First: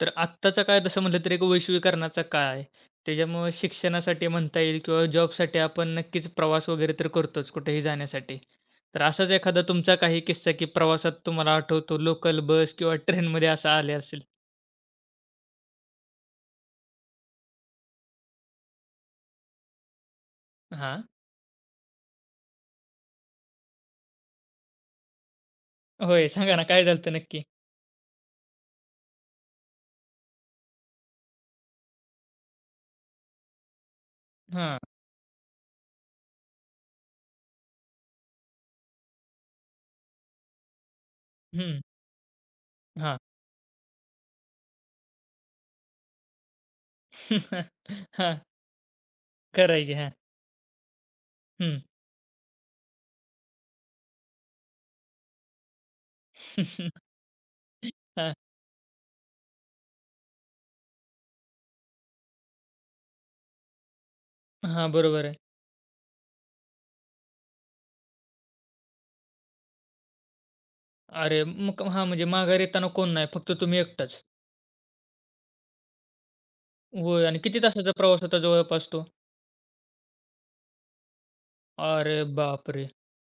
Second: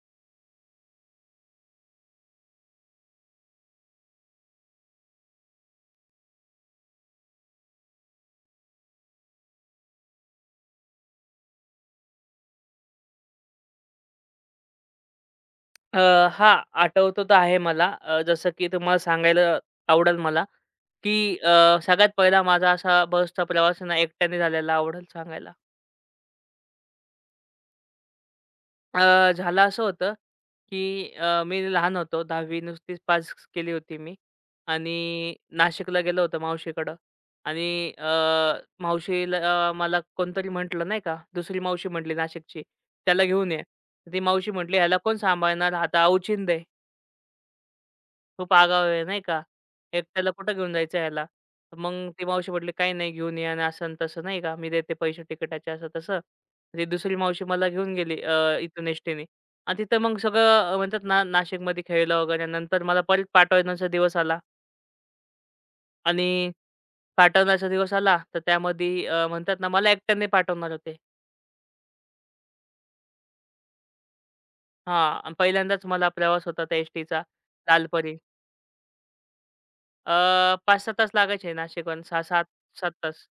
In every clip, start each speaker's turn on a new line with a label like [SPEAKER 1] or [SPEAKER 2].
[SPEAKER 1] तर आत्ताचा काळ तसं म्हटलं तर एक वैश्विकरणाचा काळ आहे. त्याच्यामुळं शिक्षणासाठी म्हणता येईल किंवा जॉबसाठी आपण नक्कीच प्रवास वगैरे तर करतोच कुठेही जाण्यासाठी. तर असाच एखादा तुमचा काही किस्सा की प्रवासात तुम्हाला आठवतो लोकल बस किंवा ट्रेनमध्ये असं आले असेल?
[SPEAKER 2] अ, हां, आठवतो तर आहे मला. जसं की तुम्हाला सांगायला आवडेल मला,
[SPEAKER 1] हां.
[SPEAKER 2] की सगळ्यात पहिला माझा असा बसचा प्रवास आहे ना एकट्याने झालेला आवडेल सांगायला.
[SPEAKER 1] होय, सांगा ना काय झालं नक्की?
[SPEAKER 2] झालं असं होतं, की मी लहान होतो 10वी नुसतीच पास केली होती मी
[SPEAKER 1] हां.
[SPEAKER 2] आणि नाशिकला गेलो होतो मावशीकडं आणि मावशीला मला कोणतरी म्हटलं नाही का, दुसरी
[SPEAKER 1] हं.
[SPEAKER 2] मावशी म्हटली नाशिकची,
[SPEAKER 1] हां.
[SPEAKER 2] "त्याला घेऊन ये." ती मावशी म्हटली, "ह्याला कोण सांभाळणार? आता अवचिंद आहे."
[SPEAKER 1] हां.
[SPEAKER 2] खूप आगाऊ आहे नाही का?
[SPEAKER 1] खरं आहे की. हां.
[SPEAKER 2] एकट्याला कुठं घेऊन जायचं ह्याला? तर
[SPEAKER 1] हं.
[SPEAKER 2] मग ती मावशी म्हटली, "काही नाही घेऊन ये" आणि असं आणि तसं नाही का? मी देते पैसे तिकिटाचे असं तसं. ती दुसरी मावशी मला घेऊन गेली
[SPEAKER 1] हां.
[SPEAKER 2] इथून एस-टीने आणि तिथं मग सगळं म्हणतात ना नाशिकमध्ये खेळलं वगैरे. नंतर मला परत पाठवण्याचा दिवस आला
[SPEAKER 1] हां, बरोबर आहे.
[SPEAKER 2] आणि पाठवण्याचा दिवस आला तर त्यामध्ये म्हणतात ना मला एकट्याने पाठवणार होते.
[SPEAKER 1] अरे मग हां, म्हणजे माघारी येताना कोण नाही, फक्त तुम्ही एकटाच.
[SPEAKER 2] हां आणि पहिल्यांदाच मला प्रवास होता त्या एस
[SPEAKER 1] होय आणि किती तासाचा
[SPEAKER 2] लालपरी.
[SPEAKER 1] प्रवास होता जवळपास तो?
[SPEAKER 2] अ, 5-6 तास लागायचे नाशिकवरून
[SPEAKER 1] अरे
[SPEAKER 2] 6-7
[SPEAKER 1] बापरे!
[SPEAKER 2] 7 तास.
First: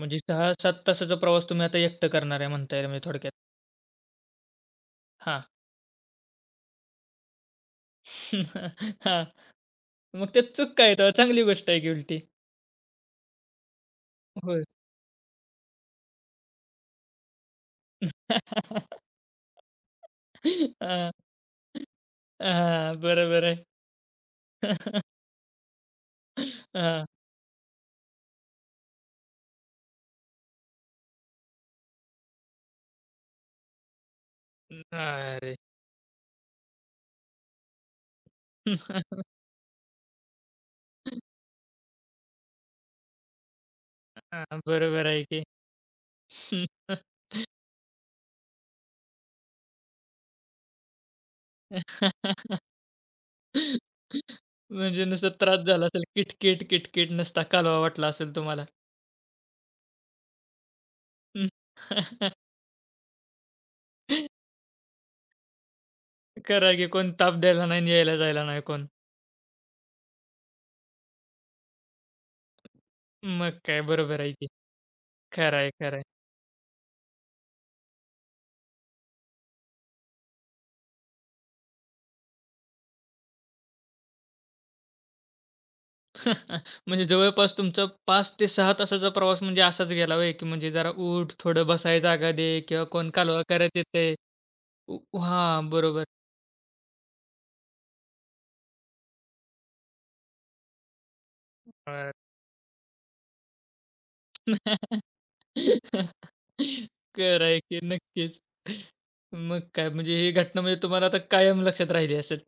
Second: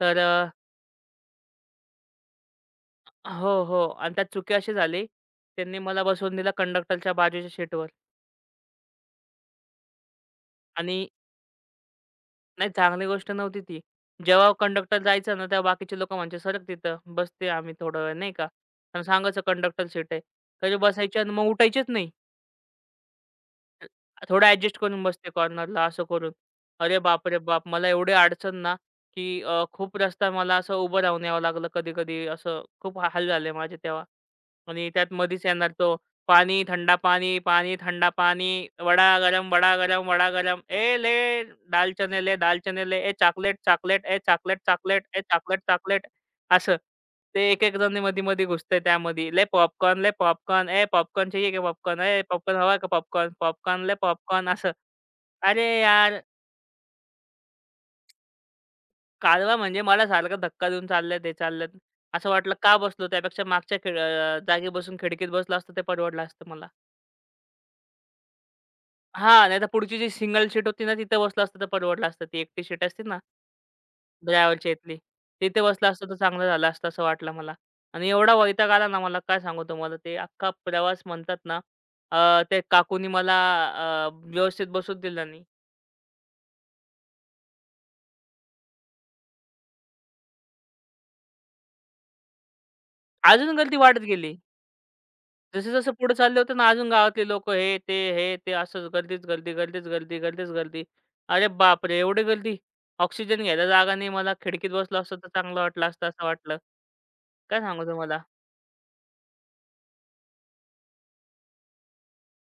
[SPEAKER 2] तर
[SPEAKER 1] सहा 7 तासाचा प्रवास तुम्ही आता एकटं करणार आहे म्हणता येईल म्हणजे थोडक्यात.
[SPEAKER 2] हो. आणि त्यात चुकी अशी झाली,
[SPEAKER 1] हां.
[SPEAKER 2] त्यांनी मला बसवून दिलं कंडक्टरच्या बाजूच्या सीटवर
[SPEAKER 1] हां. मग त्यात चूक काय
[SPEAKER 2] आणि
[SPEAKER 1] आहे तेव्हा? चांगली गोष्ट आहे की उलटी.
[SPEAKER 2] नाही चांगली गोष्ट नव्हती ती. जेव्हा
[SPEAKER 1] होय.
[SPEAKER 2] कंडक्टर जायचा ना, तेव्हा बाकीचे लोकं म्हणायचे, "सरक तिथं, बसते आम्ही थोडा वेळ," नाही का. आणि सांगायचं कंडक्टर सीट आहे. तरी
[SPEAKER 1] हां.
[SPEAKER 2] बसायचे आणि मग उठायचेच नाही.
[SPEAKER 1] हां, बरोबर आहे.
[SPEAKER 2] थोडं ॲडजस्ट करून बसते कॉर्नरला असं करून. अरे
[SPEAKER 1] हां.
[SPEAKER 2] बाप रे बाप! मला एवढी अडचण ना, की खूप रस्ता मला असं उभं राहून यावं लागलं कधी-कधी. असं खूप हाल झाले माझे तेव्हा. आणि त्यात मधीच
[SPEAKER 1] अरे!
[SPEAKER 2] येणार तो पाणी, थंडा पाणी, पाणी, थंडा पाणी, वडा गरम, वडा गरम, वडा गरम. ए ले दाल चने ले, दाल चने ले, ए चॉकलेट, चॉकलेट, ए चॉकलेट,
[SPEAKER 1] हां,
[SPEAKER 2] चॉकलेट,
[SPEAKER 1] बरोबर
[SPEAKER 2] ए
[SPEAKER 1] आहे की.
[SPEAKER 2] चॉकलेट, चॉकलेट असं. ते एक-एक जण मध्ये-मध्ये घुसतंय त्यामध्ये. "ले पॉपकॉर्न, ले पॉपकॉर्न, ए पॉपकॉर्न चाहिए क्या पॉपकॉर्न? ए पॉपकॉर्न हवा का पॉपकॉर्न? पॉपकॉर्न ले पॉपकॉर्न." असं.
[SPEAKER 1] म्हणजे नुसता त्रास
[SPEAKER 2] अरे
[SPEAKER 1] झाला असेल,
[SPEAKER 2] यार!
[SPEAKER 1] किटकिट, किटकिट नुसता कालवा वाटला असेल तुम्हाला.
[SPEAKER 2] कालवा म्हणजे मला सारखा धक्का देऊन चाललेत, हे चाललेत. असं वाटलं का बसलो? त्यापेक्षा जागी बसून खिडकीत बसलो असतो ते परवडलं असतं मला.
[SPEAKER 1] खरं आहे की कोण ताप द्यायला नाही आणि यायला जायला नाही कोण.
[SPEAKER 2] हां, नाहीतर पुढची जी सिंगल सीट होती ना, तिथं बसलो असतो तर परवडलं असतं. ती एकटी सीट असते ना.
[SPEAKER 1] मग काय बरोबर आहे की.
[SPEAKER 2] ड्रायव्हरच्या इथली.
[SPEAKER 1] खरं
[SPEAKER 2] तिथे
[SPEAKER 1] आहे,
[SPEAKER 2] बसला
[SPEAKER 1] खरं आहे.
[SPEAKER 2] असतो तर चांगलं झालं असतं असं वाटलं मला. आणि एवढा वैताग आला ना मला काय सांगू तुम्हाला ते अख्खा प्रवास म्हणतात ना ते काकूनी मला व्यवस्थित बसूच दिलं नाही.
[SPEAKER 1] म्हणजे जवळपास तुमचा 5 ते 6 तासाचा प्रवास म्हणजे असाच गेला होय, की म्हणजे जरा उठ, थोडं बसायला जागा दे किंवा कोण कालवा
[SPEAKER 2] अजून गर्दी
[SPEAKER 1] करत
[SPEAKER 2] वाढत
[SPEAKER 1] येतंय.
[SPEAKER 2] गेली.
[SPEAKER 1] उ हां,
[SPEAKER 2] जसं-जसं
[SPEAKER 1] बरोबर.
[SPEAKER 2] पुढे चालले होते ना अजून गावातले लोकं हे, ते, हे, ते असंच गर्दीच गर्दी, गर्दीच गर्दी, गर्दीच गर्दी. अरे बापरे!
[SPEAKER 1] अ
[SPEAKER 2] एवढी गर्दी. ऑक्सिजन घ्यायला जागा नाही. मला खिडकीत बसलो असतो तर चांगलं वाटलं असतं असं
[SPEAKER 1] खरं
[SPEAKER 2] वाटलं.
[SPEAKER 1] आहे
[SPEAKER 2] काय
[SPEAKER 1] की
[SPEAKER 2] सांगू तुम्हाला?
[SPEAKER 1] नक्कीच. मग काय म्हणजे ही घटना म्हणजे तुम्हाला आता कायम लक्षात राहिली असेल.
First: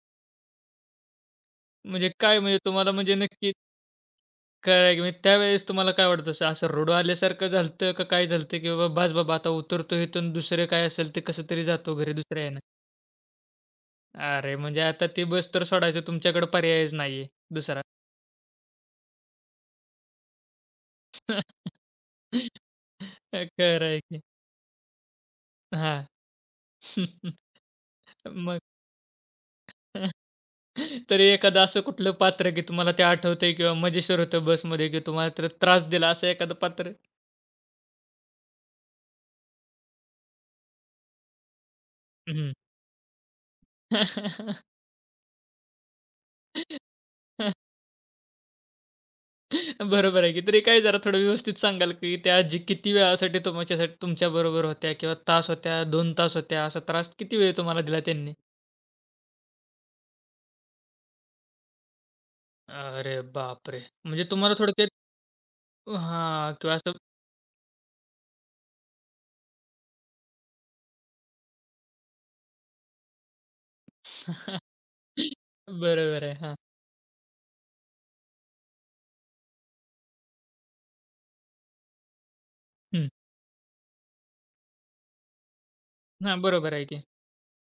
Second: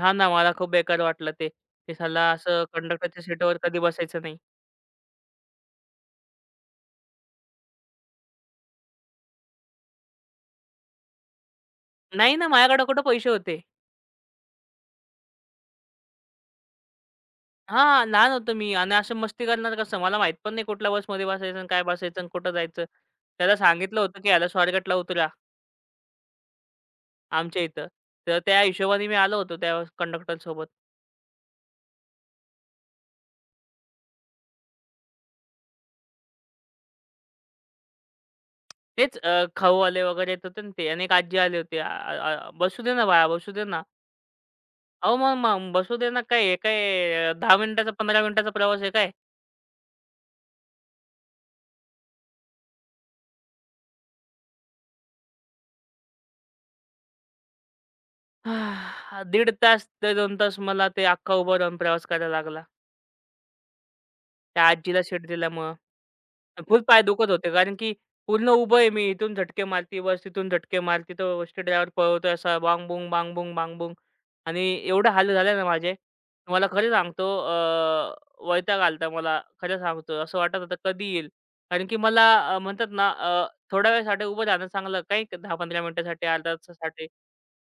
[SPEAKER 2] हां ना, मला खूप बेकार वाटलं ते. ते
[SPEAKER 1] म्हणजे
[SPEAKER 2] साला
[SPEAKER 1] काय म्हणजे
[SPEAKER 2] असं
[SPEAKER 1] तुम्हाला म्हणजे
[SPEAKER 2] कंडक्टरच्या
[SPEAKER 1] नक्की
[SPEAKER 2] सीटवर कधी बसायचं नाही.
[SPEAKER 1] काय की मग त्यावेळेस तुम्हाला काय वाटत असं असं रडू आल्यासारखं झालतं का काय झालतं, की बाबा "बास बाबा आता उतरतो इथून दुसरे काय असेल ते कसं तरी जातो घरी
[SPEAKER 2] नाही
[SPEAKER 1] दुसऱ्या
[SPEAKER 2] ना,
[SPEAKER 1] ह्यानं."
[SPEAKER 2] माझ्याकडे कुठे पैसे होते.
[SPEAKER 1] अरे म्हणजे आता ती बस तर सोडायचं तुमच्याकडे पर्यायच नाहीये दुसरा.
[SPEAKER 2] हां, लहान होतो मी आणि असं मस्ती करणार कसं? मला माहीत पण नाही कुठल्या बसमध्ये बसायचं आणि काय बसायचं आणि कुठं जायचं. त्याला
[SPEAKER 1] खरं
[SPEAKER 2] सांगितलं
[SPEAKER 1] आहे
[SPEAKER 2] होतं,
[SPEAKER 1] की.
[SPEAKER 2] की "ह्याला स्वारगेटला उतरा
[SPEAKER 1] हां.
[SPEAKER 2] आमच्या इथं." तर त्या
[SPEAKER 1] मग?
[SPEAKER 2] हिशोबाने मी आलो होतो त्या कंडक्टरसोबत.
[SPEAKER 1] तरी एखादं असं कुठलं पात्र की तुम्हाला ते आठवतंय किंवा मजेशीर होतं बसमध्ये की तुम्हाला तर त्रास दिला असं एखादं पात्र?
[SPEAKER 2] तेच खाऊवाले वगैरे येत होते ना ते आणि एक आजी आली होती. "आ आ आ-
[SPEAKER 1] हं.
[SPEAKER 2] बसू दे ना बाळा, बसू दे ना." "अहो मग मग बसू दे ना काय, हे काय 10 मिनिटाचा, 15 मिनिटाचा प्रवास आहे काय?"
[SPEAKER 1] बरोबर आहे की. तरी काय जरा थोडं व्यवस्थित सांगाल, की त्या आजी किती वेळासाठी तुमच्यासाठी तुमच्याबरोबर होत्या किंवा तास होत्या, 2 तास होत्या, असा त्रास किती वेळ तुम्हाला दिला त्यांनी?
[SPEAKER 2] आह, दीड तास ते 2 तास मला ते अख्खा उभं राहून प्रवास करायला लागला.
[SPEAKER 1] अरे बापरे! म्हणजे तुम्हाला
[SPEAKER 2] त्या
[SPEAKER 1] थोडक्यात
[SPEAKER 2] आजीला शीट दिल्यामुळं.
[SPEAKER 1] हां किंवा
[SPEAKER 2] फुल
[SPEAKER 1] असं
[SPEAKER 2] पाय दुखत होते. कारण की पूर्ण उभं आहे मी. इथून झटके मारती बस, तिथून झटके मारती. तो बस ड्रायव्हर पळवतोय असा बांग-बुंग, बांग-बुंग, बांग-बुंग आणि एवढे हाल झाले ना माझे.
[SPEAKER 1] बरोबर आहे. हां.
[SPEAKER 2] तुम्हाला खरं सांगतो वैताग आलता मला. खरं सांगतो. असं वाटत होतं कधी येईल. कारण की मला म्हणतात ना
[SPEAKER 1] हं.
[SPEAKER 2] थोड्या वेळासाठी उभं राहणं चांगलं काही 10-15 मिनिटासाठी,
[SPEAKER 1] हां,
[SPEAKER 2] अर्ध्या
[SPEAKER 1] बरोबर आहे की.
[SPEAKER 2] तासासाठी.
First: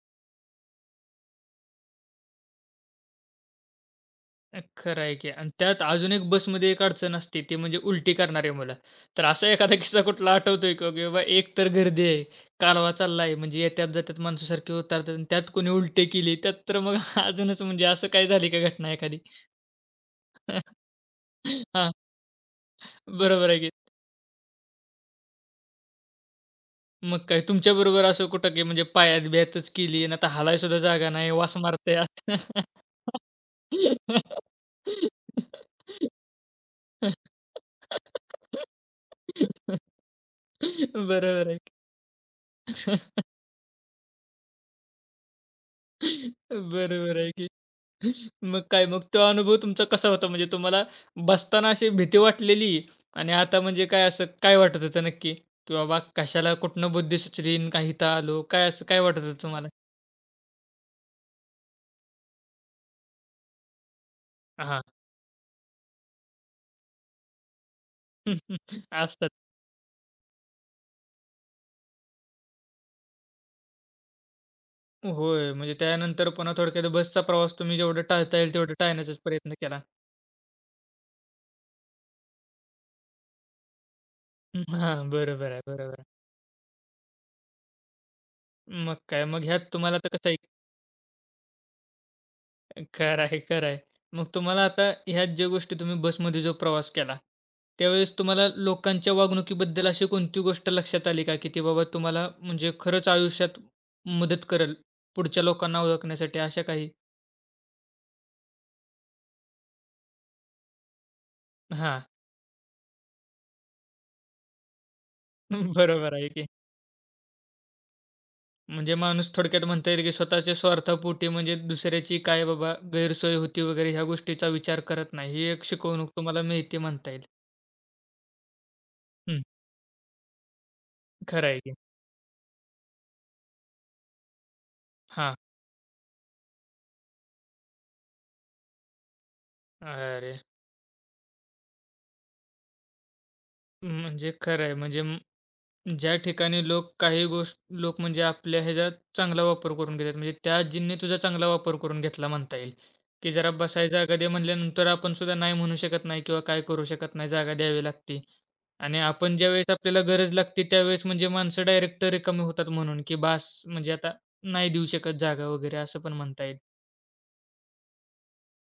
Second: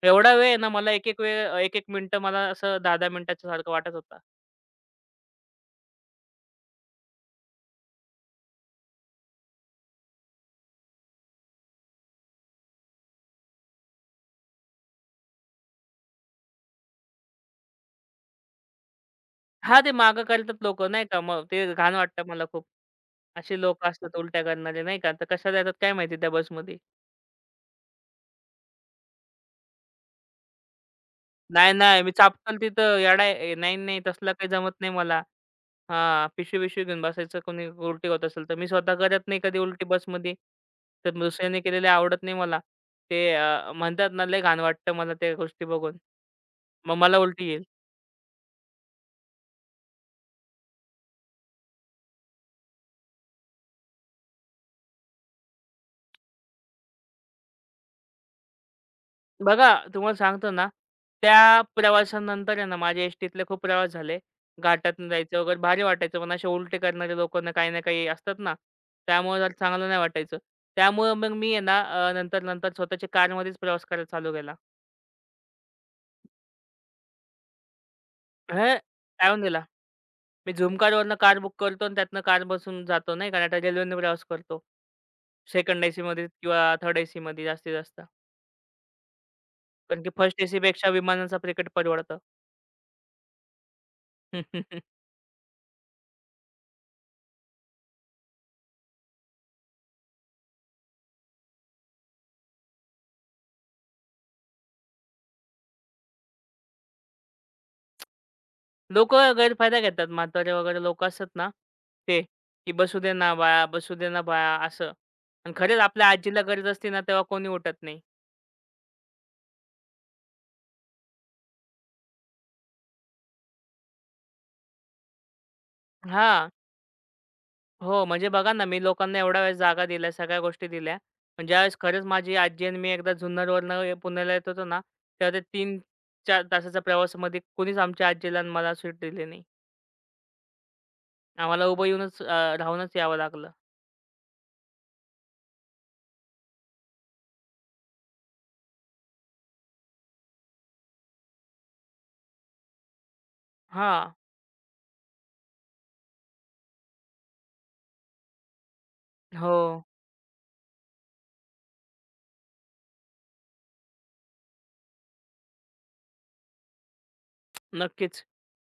[SPEAKER 2] एवढा वेळ आहे ना मला एक-एक वेळ, एक-एक मिनिटं मला असं 10-10 मिनिटाच्या सारखं वाटत होता.
[SPEAKER 1] नाही, खरं आहे की आणि त्यात अजून एक बसमध्ये एक अडचण असते ती म्हणजे उलटी करणारी मुलं. तर असा एखादा किस्सा कुठला आठवतोय का? की बाबा एक तर गर्दी आहे, कालवा चालला आहे, म्हणजे येत्यात-जात्यात माणसासारखी उतरतात आणि त्यात कोणी उलटी केली, त्यात तर मग अजूनच म्हणजे असं काय झाली का घटना एखादी?
[SPEAKER 2] हां, ते मागं करतात लोकं नाही का. मग ते
[SPEAKER 1] हां,
[SPEAKER 2] घाण वाटतं मला खूप.
[SPEAKER 1] बरोबर आहे
[SPEAKER 2] असे
[SPEAKER 1] की.
[SPEAKER 2] लोकं असतात उलट्या करणारे नाही का. तर कशाला येतात काय माहिती त्या बसमध्ये.
[SPEAKER 1] मग काय तुमच्याबरोबर असं कुठं की म्हणजे पायात बियातच केली आणि आता हालाय सुद्धा जागा नाही, वास
[SPEAKER 2] नाही,
[SPEAKER 1] मारतंय
[SPEAKER 2] नाही मी चापकल
[SPEAKER 1] असं?
[SPEAKER 2] तिथं येडा आहे. ए, नाही तसलं काही जमत नाही मला. हां, पिशवी-बिशवी घेऊन बसायचं कोणी उलटी होत असेल तर. मी स्वतः करत नाही कधी उलटी बसमध्ये. तर
[SPEAKER 1] बरोबर आहे
[SPEAKER 2] दुसऱ्याने
[SPEAKER 1] की.
[SPEAKER 2] केलेले आवडत नाही मला. ते म्हणतात ना लय घाण वाटतं मला त्या गोष्टी बघून. मग
[SPEAKER 1] बरोबर
[SPEAKER 2] मला
[SPEAKER 1] आहे की.
[SPEAKER 2] उलटी येईल.
[SPEAKER 1] मग काय मग तो अनुभव तुमचा कसा होता? म्हणजे तुम्हाला बसताना अशी भीती वाटलेली आणि आता म्हणजे काय असं काय वाटत होतं नक्की? की बाबा कशाला कुठनं बुद्धी सुचली आणि इथं आलो? काय असं काय वाटत होतं तुम्हाला?
[SPEAKER 2] बघा, तुम्हाला सांगतो ना, त्या प्रवासानंतर आहे ना, माझ्या एस-टीतले खूप प्रवास झाले.
[SPEAKER 1] हां.
[SPEAKER 2] घाटातून जायचं वगैरे भारी वाटायचं, पण असे उलटे करणारे लोकं ना काही ना काही असतात ना,
[SPEAKER 1] असतात.
[SPEAKER 2] त्यामुळे जरा चांगलं नाही वाटायचं. त्यामुळे मग मी आहे ना नंतर-नंतर स्वतःच्या कारमध्येच प्रवास करायला चालू केला.
[SPEAKER 1] होय. म्हणजे त्यानंतर पुन्हा थोडक्यात बसचा प्रवास तुम्ही जेवढं टाळता येईल तेवढं
[SPEAKER 2] हे
[SPEAKER 1] टाळण्याचाच
[SPEAKER 2] टाळून
[SPEAKER 1] प्रयत्न
[SPEAKER 2] दिला.
[SPEAKER 1] केला.
[SPEAKER 2] मी झुमकारवरनं कार बुक करतो आणि त्यातनं कार बसून जातो नाही का, नाहीतर रेल्वेने प्रवास करतो.
[SPEAKER 1] हां. बरोबर आहे,
[SPEAKER 2] सेकंड
[SPEAKER 1] बरोबर आहे.
[SPEAKER 2] एसीमध्ये किंवा थर्ड एसीमध्ये जास्तीत जास्त.
[SPEAKER 1] मग काय मग ह्यात तुम्हाला
[SPEAKER 2] कारण की
[SPEAKER 1] तर कसं आहे
[SPEAKER 2] फर्स्ट एसीपेक्षा विमानाचा तिकीट परवडतं.
[SPEAKER 1] खरं आहे, खरं आहे. मग तुम्हाला आता ह्याच ज्या गोष्टी तुम्ही बसमध्ये जो प्रवास केला, त्यावेळेस तुम्हाला लोकांच्या वागणुकीबद्दल अशी कोणती गोष्ट लक्षात आली का, की ती बाबा तुम्हाला म्हणजे खरंच आयुष्यात मदत करेल, पुढच्या लोकांना ओळखण्यासाठी अशा काही?
[SPEAKER 2] लोकं गैरफायदा घेतात म्हातारे वगैरे लोकं असतात ना,
[SPEAKER 1] हां,
[SPEAKER 2] ते, की "बसू दे ना बाळा, बसू दे ना बाळा" असं. आणि खरंच आपल्या
[SPEAKER 1] बरोबर आहे
[SPEAKER 2] आजीला
[SPEAKER 1] की.
[SPEAKER 2] गरज असते ना, तेव्हा कोणी उठत नाही.
[SPEAKER 1] म्हणजे माणूस थोडक्यात म्हणता येईल, की स्वतःच्या स्वार्थापोटी म्हणजे दुसऱ्याची काय बाबा गैरसोय होती वगैरे ह्या गोष्टीचा विचार करत नाही. ही एक शिकवणूक तुम्हाला
[SPEAKER 2] हां.
[SPEAKER 1] मिळते म्हणता येईल.
[SPEAKER 2] हो, म्हणजे बघा ना, मी लोकांना एवढ्या
[SPEAKER 1] हं,
[SPEAKER 2] वेळेस जागा दिल्या, सगळ्या गोष्टी दिल्या. पण
[SPEAKER 1] खरं आहे की.
[SPEAKER 2] ज्यावेळेस खरंच माझी आजी आणि मी एकदा जुन्नरवरनं पुण्याला येत होतो ना,
[SPEAKER 1] हां.
[SPEAKER 2] तेव्हा ते 3-4 तासाचा प्रवासामध्ये कोणीच आमच्या आजीला आणि मला सीट दिली नाही.
[SPEAKER 1] अरे!
[SPEAKER 2] आम्हाला उभं राहूनच यावं लागलं.
[SPEAKER 1] म्हणजे खरं आहे. म्हणजे ज्या ठिकाणी लोक काही गोष्ट लोक म्हणजे आपल्या ह्याचा चांगला वापर करून घेतात. म्हणजे त्या आजींनी तुझा चांगला वापर करून घेतला म्हणता येईल, की जरा बसाय
[SPEAKER 2] हां.
[SPEAKER 1] जागा दे म्हणल्यानंतर आपण सुद्धा नाही म्हणू शकत नाही किंवा काय करू शकत नाही, जागा द्यावी लागते. आणि आपण
[SPEAKER 2] हो,
[SPEAKER 1] ज्यावेळेस आपल्याला गरज लागते त्यावेळेस म्हणजे माणसं डायरेक्ट रिकामी होतात म्हणून, की बास म्हणजे आता नाही देऊ शकत जागा वगैरे असं पण म्हणता येईल.
[SPEAKER 2] नक्कीच.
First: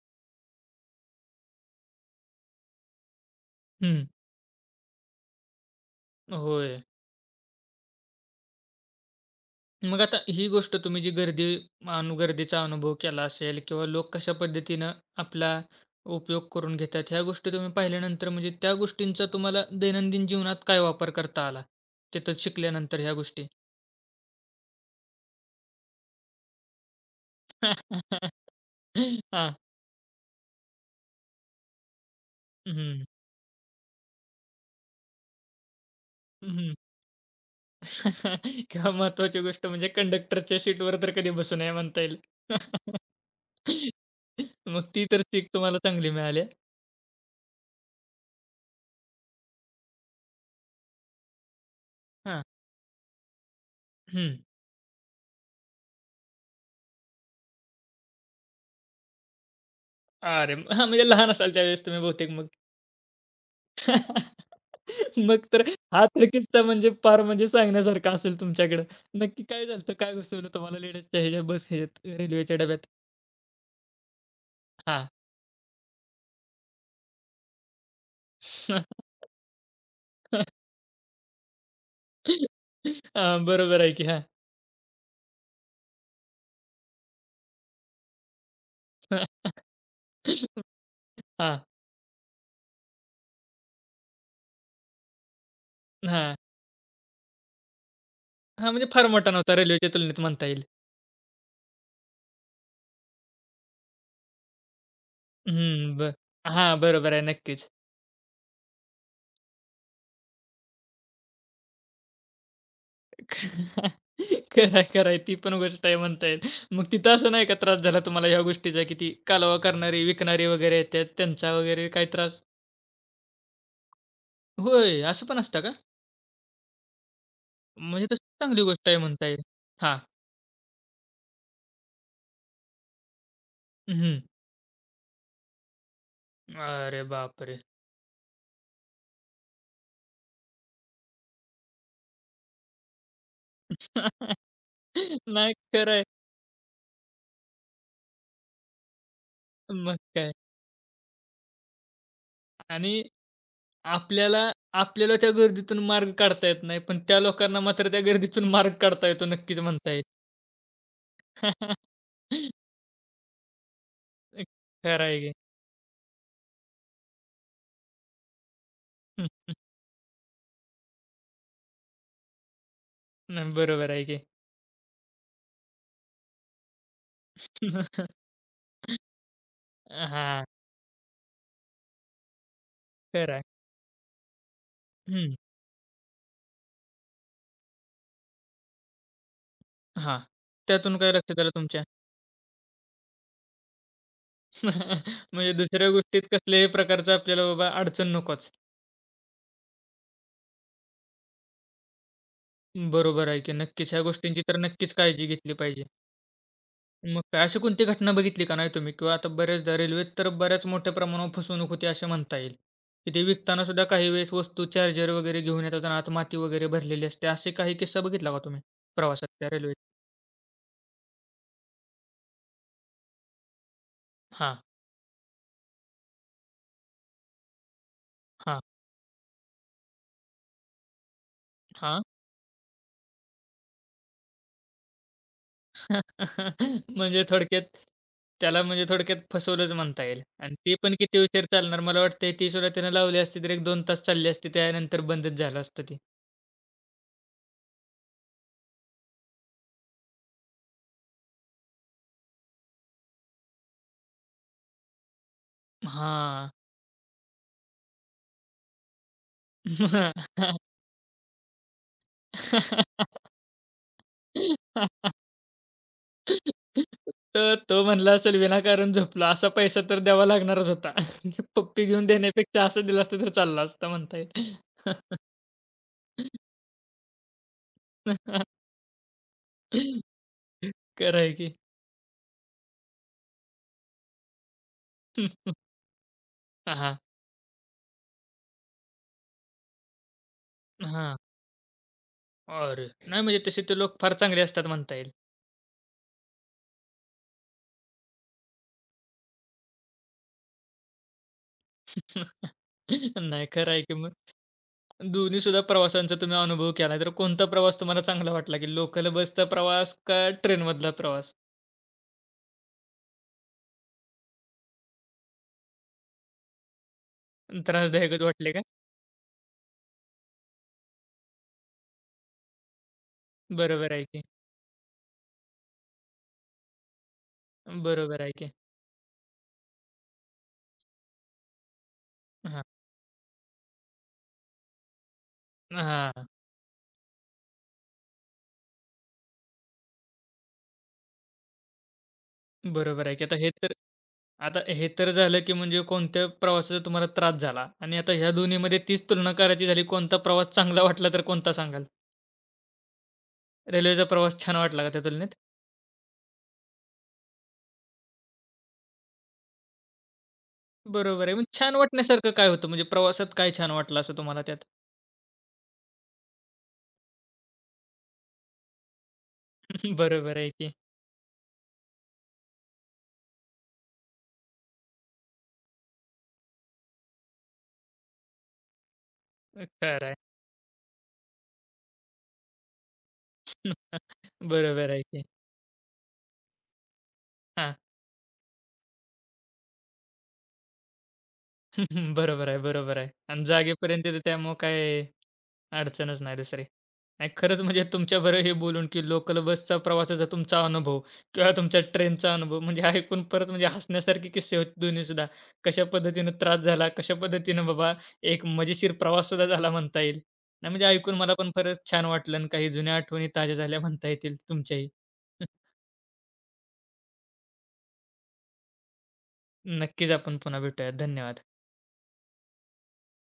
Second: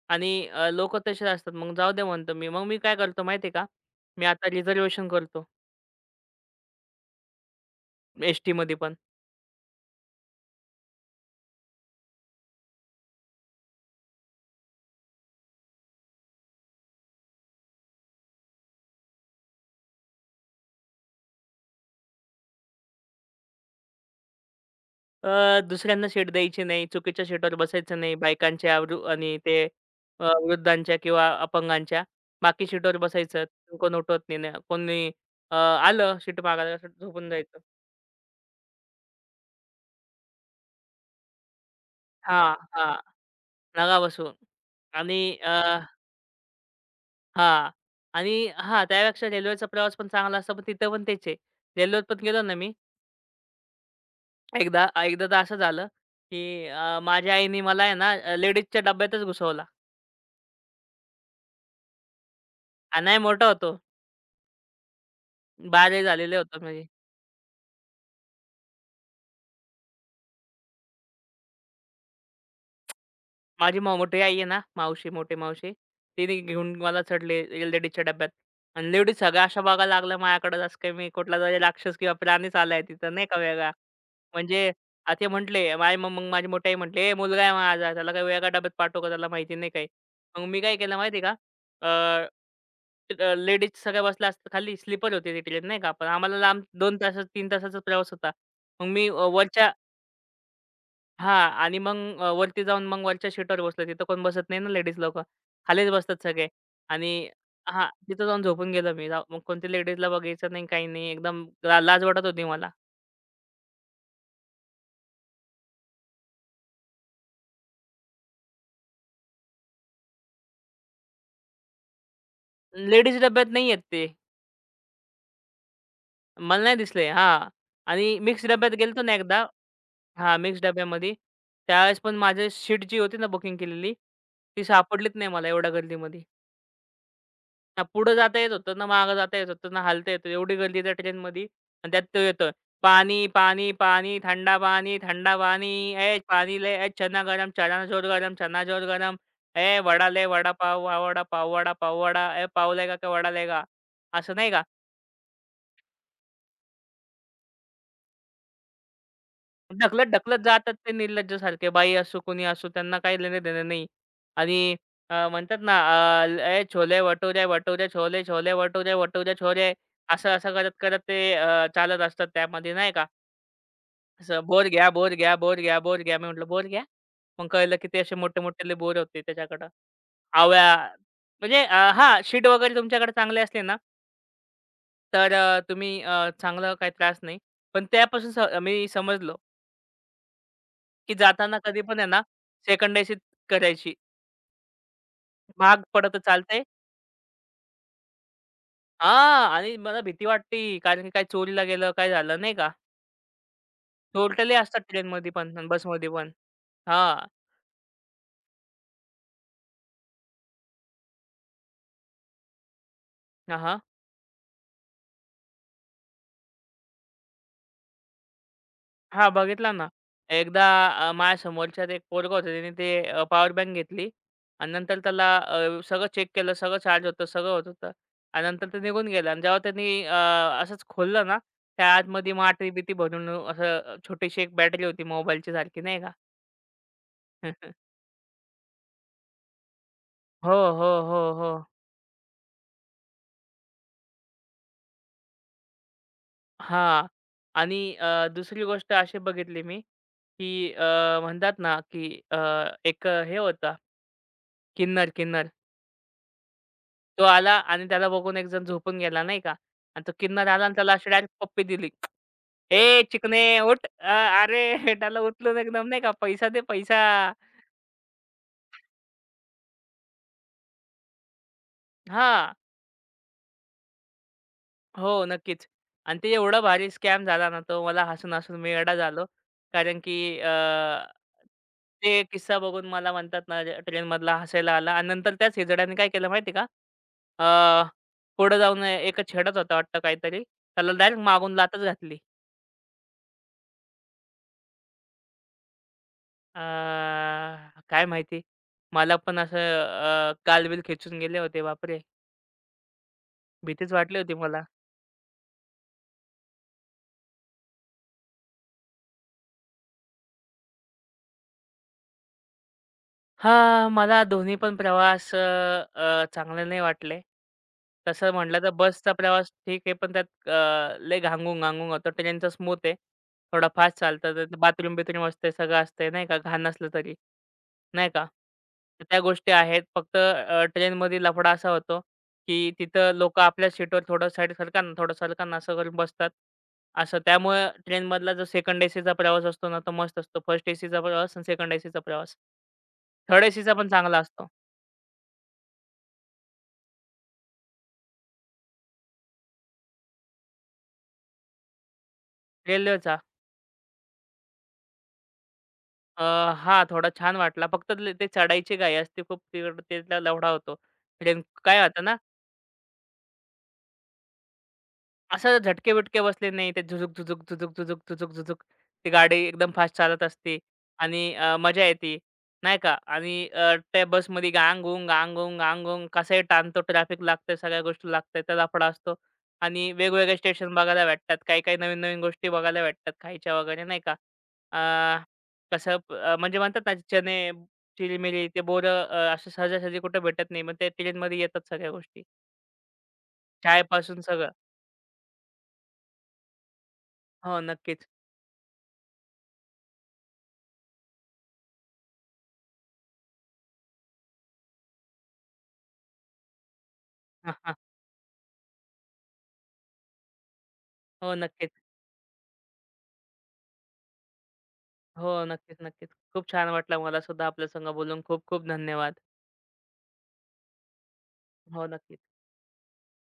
[SPEAKER 2] आणि लोकं तसेच असतात. मग जाऊ दे म्हणतो मी. मग मी काय करतो माहिती आहे का?
[SPEAKER 1] हं.
[SPEAKER 2] मी आता रिझर्व्हेशन करतो
[SPEAKER 1] होय.
[SPEAKER 2] एसटीमध्ये पण.
[SPEAKER 1] मग आता ही गोष्ट तुम्ही जी गर्दी गर्दीचा अनुभव केला असेल किंवा लोक कशा पद्धतीनं आपला उपयोग करून घेतात, ह्या गोष्टी तुम्ही पाहिल्यानंतर म्हणजे त्या गोष्टींचा तुम्हाला दैनंदिन जीवनात काय वापर करता आला? तिथं शिकल्यानंतर ह्या गोष्टी?
[SPEAKER 2] दुसऱ्यांना सीट द्यायची नाही, चुकीच्या सीटवर बसायचं नाही, बायकांच्या वृ आणि
[SPEAKER 1] हां.
[SPEAKER 2] ते अ, वृद्धांच्या किंवा अपंगांच्या. बाकी सीटवर
[SPEAKER 1] हं,
[SPEAKER 2] बसायचं. कोण उठवत नाही ना. कोणी आलं सीट मागायला
[SPEAKER 1] हं.
[SPEAKER 2] असं झोपून जायचं.
[SPEAKER 1] किंवा महत्त्वाची गोष्ट म्हणजे कंडक्टरच्या सीटवर तर कधी बसू नये म्हणता येईल.
[SPEAKER 2] हां. नगा बसवून.
[SPEAKER 1] मग ती
[SPEAKER 2] आणि
[SPEAKER 1] तर सीट
[SPEAKER 2] अ,
[SPEAKER 1] तुम्हाला चांगली मिळाली.
[SPEAKER 2] हां. आणि हां, त्यापेक्षा रेल्वेचा प्रवास पण चांगला असतो. पण तिथं पण तेच रेल्वेत पण गेलो
[SPEAKER 1] हां.
[SPEAKER 2] ना मी
[SPEAKER 1] हं.
[SPEAKER 2] एकदा एकदा तर असं झालं, की माझ्या आईने मला आहे ना लेडीजच्या डब्यातच घुसवला.
[SPEAKER 1] अरे हां, म्हणजे लहान असाल त्यावेळेस तुम्ही बहुतेक
[SPEAKER 2] आणि नाही मोठा होतो.
[SPEAKER 1] मग तर
[SPEAKER 2] 12वी
[SPEAKER 1] हा तर
[SPEAKER 2] झालेले होतो
[SPEAKER 1] किस्सा
[SPEAKER 2] म्हणजे.
[SPEAKER 1] म्हणजे पार म्हणजे सांगण्यासारखा असेल तुमच्याकडे. नक्की काय झालं होतं? काय घुसवलं तुम्हाला लेडीजच्या ह्याच्या बस ह्याच्यात रेल्वेच्या डब्यात?
[SPEAKER 2] माझी मो मोठी आई आहे ना,
[SPEAKER 1] हां.
[SPEAKER 2] मावशी, मोठी मावशी, तिने घेऊन मला चढले लेडीजच्या डब्यात.
[SPEAKER 1] हां,
[SPEAKER 2] आणि लेडीज सगळ्या अशा बघायला लागल्या माझ्याकडे जसं काही मी कुठलातरी राक्षस किंवा प्राणीच आलाय तिथं नाही का वेगळा.
[SPEAKER 1] बरोबर आहे की. हां.
[SPEAKER 2] म्हणजे ते म्हटले माझी मोठी आई म्हटली, "ए मुलगा आहे माझा, त्याला काही वेगळ्या डब्यात पाठवू का? त्याला माहिती नाही काही." मग मी काय केलं माहिती आहे
[SPEAKER 1] हां,
[SPEAKER 2] का? लेडीज सगळ्या बसल्या असतात खाली. स्लीपर होती ती ट्रेन नाही का. पण
[SPEAKER 1] हां.
[SPEAKER 2] आम्हाला लांब 2 तासाचा 3 तासाचा प्रवास होता.
[SPEAKER 1] हां,
[SPEAKER 2] मग
[SPEAKER 1] म्हणजे
[SPEAKER 2] मी
[SPEAKER 1] फार
[SPEAKER 2] अ,
[SPEAKER 1] मोठा नव्हता
[SPEAKER 2] वरच्या
[SPEAKER 1] रेल्वेच्या तुलनेत म्हणता येईल.
[SPEAKER 2] हां. आणि मग वरती जाऊन मग वरच्या सीटवर बसलो. तिथं कोण बसत नाही ना लेडीज लोकं. खालीच
[SPEAKER 1] हं, बरं.
[SPEAKER 2] बसतात सगळे.
[SPEAKER 1] हां,
[SPEAKER 2] आणि
[SPEAKER 1] बरोबर आहे. नक्कीच.
[SPEAKER 2] हां. तिथं जाऊन झोपून गेलो मी. जाऊ मग कोणत्या लेडीजला बघायचं नाही, काही नाही. एकदम लाज वाटत होती मला.
[SPEAKER 1] खरं आहे, ती पण गोष्ट आहे म्हणता येईल. मग तिथं असं नाही का त्रास झाला तुम्हाला ह्या गोष्टीचा, की ती कालवा करणारी, विकणारी वगैरे येतात त्यांचा वगैरे काही त्रास?
[SPEAKER 2] लेडीज डब्यात नाही आहेत ते.
[SPEAKER 1] होय, असं पण असतं का?
[SPEAKER 2] मला नाही दिसले हां.
[SPEAKER 1] म्हणजे
[SPEAKER 2] आणि
[SPEAKER 1] तशी
[SPEAKER 2] मिक्स
[SPEAKER 1] चांगली
[SPEAKER 2] डब्यात
[SPEAKER 1] गोष्ट आहे
[SPEAKER 2] गेलतो ना
[SPEAKER 1] म्हणता
[SPEAKER 2] एकदा
[SPEAKER 1] येईल. हां.
[SPEAKER 2] हां. मिक्स डब्यामध्ये. त्यावेळेस पण माझी सीट जी होती ना बुकिंग केलेली,
[SPEAKER 1] हं.
[SPEAKER 2] ती सापडलीच नाही मला एवढ्या गर्दीमध्ये.
[SPEAKER 1] अरे बापरे!
[SPEAKER 2] ना पुढं जाता येत होतं, ना मागं जाता येत होतं, ना हालता येत होतं. एवढी गर्दी त्या ट्रेनमध्ये आणि त्यात तो येतोय, "पाणी, पाणी, पाणी, थंडा पाणी, थंडा
[SPEAKER 1] नाही
[SPEAKER 2] पाणी,
[SPEAKER 1] खरं आहे.
[SPEAKER 2] ए पाणी ले, ए चना गरम, चना जोर गरम, चना जोर गरम, ए
[SPEAKER 1] मग
[SPEAKER 2] वडा ले,
[SPEAKER 1] काय.
[SPEAKER 2] वडापाव, वडापाव, वडापाव, वडा, पाव वडा ए पाव लेगा
[SPEAKER 1] आणि
[SPEAKER 2] क्या वडा लेगा?" असं
[SPEAKER 1] आपल्याला
[SPEAKER 2] नाही का?
[SPEAKER 1] आपल्याला त्या गर्दीतून मार्ग काढता येत नाही, पण त्या लोकांना मात्र त्या गर्दीतून मार्ग काढता येतो नक्कीच म्हणता येईल.
[SPEAKER 2] ढकलत-ढकलत जातात ते निर्लज्जसारखे. बाई असो, कुणी असो त्यांना काही लेणं-देणं नाही. आणि
[SPEAKER 1] खरं आहे
[SPEAKER 2] अ,
[SPEAKER 1] की.
[SPEAKER 2] म्हणतात ना अ, "ए छोले भटुरे, भटुरे छोले, छोले भटुरे,
[SPEAKER 1] हं,
[SPEAKER 2] भटुरे छोले." असं-असं करत-करत ते चालत असतात त्यामध्ये नाही का.
[SPEAKER 1] नाही बरोबर आहे की.
[SPEAKER 2] असं "बोर घ्या, बोर घ्या, बोर घ्या, बोर घ्या." मी म्हटलं, "बोर घ्या?" मग कळलं की ते असे मोठे-मोठे बोर होते त्याच्याकडं.
[SPEAKER 1] हां,
[SPEAKER 2] आवळा म्हणजे हां, सीड वगैरे तुमच्याकडे
[SPEAKER 1] खरं
[SPEAKER 2] चांगले
[SPEAKER 1] आहे.
[SPEAKER 2] असले ना, तर
[SPEAKER 1] हं,
[SPEAKER 2] तुम्ही चांगलं काही त्रास नाही. पण त्यापासून मी समजलो
[SPEAKER 1] हां. त्यातून काय
[SPEAKER 2] की
[SPEAKER 1] लक्षात आलं
[SPEAKER 2] जाताना कधी
[SPEAKER 1] तुमच्या?
[SPEAKER 2] पण आहे ना, सेकंड एसी करायची.
[SPEAKER 1] म्हणजे
[SPEAKER 2] महाग
[SPEAKER 1] दुसऱ्या
[SPEAKER 2] पडत
[SPEAKER 1] गोष्टीत
[SPEAKER 2] चालतंय
[SPEAKER 1] कसल्याही प्रकारचा आपल्याला बाबा अडचण नकोच.
[SPEAKER 2] हां. आणि मला भीती वाटते, कारण की काय चोरीला गेलं, काय झालं नाही का?
[SPEAKER 1] बरोबर आहे की नक्कीच. ह्या गोष्टींची
[SPEAKER 2] चोरटे लय
[SPEAKER 1] तर
[SPEAKER 2] असतात
[SPEAKER 1] नक्कीच काळजी
[SPEAKER 2] ट्रेनमध्ये
[SPEAKER 1] घेतली
[SPEAKER 2] पण आणि
[SPEAKER 1] पाहिजे.
[SPEAKER 2] बसमध्ये पण.
[SPEAKER 1] मग
[SPEAKER 2] हां.
[SPEAKER 1] काय अशी कोणती घटना बघितली का नाही तुम्ही? किंवा आता बऱ्याचदा रेल्वेत तर बऱ्याच मोठ्या प्रमाणावर फसवणूक होते असे म्हणता येईल, की ते
[SPEAKER 2] हां,
[SPEAKER 1] विकताना
[SPEAKER 2] हां.
[SPEAKER 1] सुद्धा काही वेळेस वस्तू चार्जर वगैरे घेऊन येतात आणि आत माती वगैरे भरलेली असते. असे काही किस्सा बघितला का तुम्ही प्रवासात त्या
[SPEAKER 2] बघितला
[SPEAKER 1] रेल्वेत?
[SPEAKER 2] ना. एकदा माझ्या समोरच्यात एक पोरगं होतं, त्याने ते पॉवर बँक घेतली
[SPEAKER 1] हां,
[SPEAKER 2] आणि नंतर त्याला सगळं चेक केलं, सगळं चार्ज होतं, सगळं होत होतं आणि
[SPEAKER 1] हां,
[SPEAKER 2] नंतर तो निघून गेला आणि जेव्हा त्यांनी असंच खोललं ना, त्या
[SPEAKER 1] हां.
[SPEAKER 2] आतमध्ये माटी-बिटी भरून असं छोटीशी एक बॅटरी होती मोबाईलची सारखी नाही का?
[SPEAKER 1] म्हणजे थोडक्यात त्याला म्हणजे थोडक्यात फसवलंच म्हणता येईल
[SPEAKER 2] हो,
[SPEAKER 1] आणि ते
[SPEAKER 2] हो,
[SPEAKER 1] पण किती
[SPEAKER 2] हो,
[SPEAKER 1] उशीर
[SPEAKER 2] हो.
[SPEAKER 1] चालणार? मला वाटतंय ती सुद्धा त्यानं लावली असती तर 1-2 तास चालली असती. त्यानंतर बंदच झालं असतं ते.
[SPEAKER 2] हां. आणि दुसरी गोष्ट अशी बघितली मी, की म्हणतात ना, की एक हे होता किन्नर.
[SPEAKER 1] हां.
[SPEAKER 2] तो आला आणि त्याला बघून एकजण झोपून गेला नाही का? आणि तो किन्नर आला आणि त्याला अशी डायरेक्ट पप्पी दिली. "ए चिकने उठ!" अरे त्याला उचलून एकदम नाही का, "पैसा दे पैसा."
[SPEAKER 1] तर तो म्हणला असेल विनाकारण झोपला, असा पैसा तर द्यावा लागणारच होता. पप्पी घेऊन
[SPEAKER 2] हां.
[SPEAKER 1] देण्यापेक्षा असा दिला असता तर चालला असता म्हणता येईल.
[SPEAKER 2] हो, नक्कीच. आणि ते एवढा भारी स्कॅम झाला ना, तो मला हसून-हसून मी वेडा झालो. कारण की
[SPEAKER 1] खरं आहे की.
[SPEAKER 2] ते किस्सा बघून मला म्हणतात ना, ट्रेनमधला हसायला आला आणि नंतर त्याच हिजड्याने काय केलं माहिती का?
[SPEAKER 1] हां,
[SPEAKER 2] अ, पुढे जाऊन एक छेडत होता वाटतं काहीतरी. त्याला
[SPEAKER 1] हां.
[SPEAKER 2] डायरेक्ट मागून लातच घातली.
[SPEAKER 1] अरे! नाही म्हणजे तसे ते लोक फार चांगले असतात म्हणता येईल.
[SPEAKER 2] अ, काय माहिती? मला पण असं गालबील खेचून गेले होते. बापरे!
[SPEAKER 1] नाही खरं आहे
[SPEAKER 2] भीतीच
[SPEAKER 1] की मग.
[SPEAKER 2] वाटली होती मला.
[SPEAKER 1] दोन्ही सुद्धा प्रवासांचा तुम्ही अनुभव केला, तर कोणता प्रवास तुम्हाला चांगला वाटला, की लोकल बसचा प्रवास का ट्रेनमधला प्रवास?
[SPEAKER 2] हां, मला दोन्ही पण प्रवास अ, अ, चांगले नाही वाटले.
[SPEAKER 1] त्रासदायकच
[SPEAKER 2] तसं
[SPEAKER 1] वाटले
[SPEAKER 2] म्हटलं
[SPEAKER 1] का?
[SPEAKER 2] तर बसचा प्रवास ठीक आहे, पण त्यात लय घांगून-घांगून होतं. ट्रेनचा स्मूथ आहे. थोडा
[SPEAKER 1] बरोबर
[SPEAKER 2] फास्ट
[SPEAKER 1] आहे की.
[SPEAKER 2] चालतं, तर बाथरूम-बिथरूम असते, सगळं असते नाही का, घाण नसलं तरी, नाही
[SPEAKER 1] बरोबर
[SPEAKER 2] का.
[SPEAKER 1] आहे की.
[SPEAKER 2] तर त्या गोष्टी आहेत. फक्त ट्रेनमध्ये लफडा असा होतो,
[SPEAKER 1] हां.
[SPEAKER 2] की तिथं लोकं आपल्या सीटवर थोडं साईड सरका थोडं सरका असं करून
[SPEAKER 1] हां,
[SPEAKER 2] बसतात. असं त्यामुळे ट्रेनमधला जो सेकंड एसीचा प्रवास असतो ना, तो मस्त असतो. फर्स्ट एसीचा प्रवास आणि सेकंड एसीचा प्रवास.
[SPEAKER 1] बरोबर आहे की आता
[SPEAKER 2] थर्ड
[SPEAKER 1] हे तर
[SPEAKER 2] एसीचा पण चांगला असतो.
[SPEAKER 1] आता हे तर झालं की म्हणजे कोणत्या प्रवासाचा तुम्हाला त्रास झाला आणि आता ह्या दोन्हीमध्ये तीच तुलना करायची झाली, कोणता प्रवास चांगला वाटला तर कोणता सांगाल?
[SPEAKER 2] रेल्वेचा
[SPEAKER 1] रेल्वेचा प्रवास छान वाटला का त्या तुलनेत?
[SPEAKER 2] अ, हां, थोडा छान वाटला. फक्त ते ते चढायची घाई असते खूप तिकडं त्याला लफडा होतो.
[SPEAKER 1] बरोबर आहे.
[SPEAKER 2] ट्रेन
[SPEAKER 1] मग छान
[SPEAKER 2] काय होतं ना,
[SPEAKER 1] वाटण्यासारखं काय होतं? म्हणजे प्रवासात काय छान वाटलं असं तुम्हाला त्यात?
[SPEAKER 2] असं झटके-बिटके बसले नाही. ते झुझुक, झुझुक, झुझुक, झुझुक, झुझुक, झुझुक ती गाडी एकदम फास्ट चालत
[SPEAKER 1] बरोबर आहे
[SPEAKER 2] असते
[SPEAKER 1] की.
[SPEAKER 2] आणि मजा येते, नाही का? आणि त्या बसमध्ये गांग-गुंग, गांग-गुंग, गांग-गुंग कसंही टाळतो, ट्रॅफिक लागतंय, सगळ्या गोष्टी लागतायत, त्या लफडा असतो आणि
[SPEAKER 1] खरं आहे.
[SPEAKER 2] वेगवेगळे स्टेशन बघायला भेटतात. काही-काही नवीन-नवीन गोष्टी बघायला भेटतात, खायच्या वगैरे, नाही का?
[SPEAKER 1] बरोबर आहे
[SPEAKER 2] अ,
[SPEAKER 1] की.
[SPEAKER 2] कसं प- अ, म्हणजे म्हणतात ना, चणे,
[SPEAKER 1] हां.
[SPEAKER 2] चिली ते बोरं असं सहजासहजी कुठे भेटत नाही. मग ते ट्रेनमध्ये येतात सगळ्या गोष्टी.
[SPEAKER 1] बरोबर आहे, बरोबर आहे. आणि जागेपर्यंत तर
[SPEAKER 2] चायपासून सगळं.
[SPEAKER 1] त्यामुळे काय अडचणच नाही दुसरी. नाही
[SPEAKER 2] हो,
[SPEAKER 1] खरंच म्हणजे
[SPEAKER 2] नक्कीच.
[SPEAKER 1] तुमच्याबरोबर हे बोलून, की लोकल बसचा प्रवासाचा तुमचा अनुभव किंवा तुमच्या ट्रेनचा अनुभव म्हणजे ऐकून परत म्हणजे हसण्यासारखे किस्से होते दोन्हीसुद्धा. कशा पद्धतीनं त्रास झाला, कशा पद्धतीनं बाबा एक मजेशीर प्रवाससुद्धा झाला म्हणता येईल. नाही म्हणजे ऐकून
[SPEAKER 2] हो,
[SPEAKER 1] मला पण
[SPEAKER 2] नक्कीच.
[SPEAKER 1] खरंच छान वाटलं आणि काही जुन्या आठवणी ताज्या झाल्या म्हणता येतील तुमच्याही.
[SPEAKER 2] हो, नक्कीच, नक्कीच. खूप छान वाटलं मला सुद्धा आपल्या संग बोलून. खूप खूप धन्यवाद.
[SPEAKER 1] नक्कीच आपण पुन्हा भेटूयात. धन्यवाद.
[SPEAKER 2] हो, नक्कीच.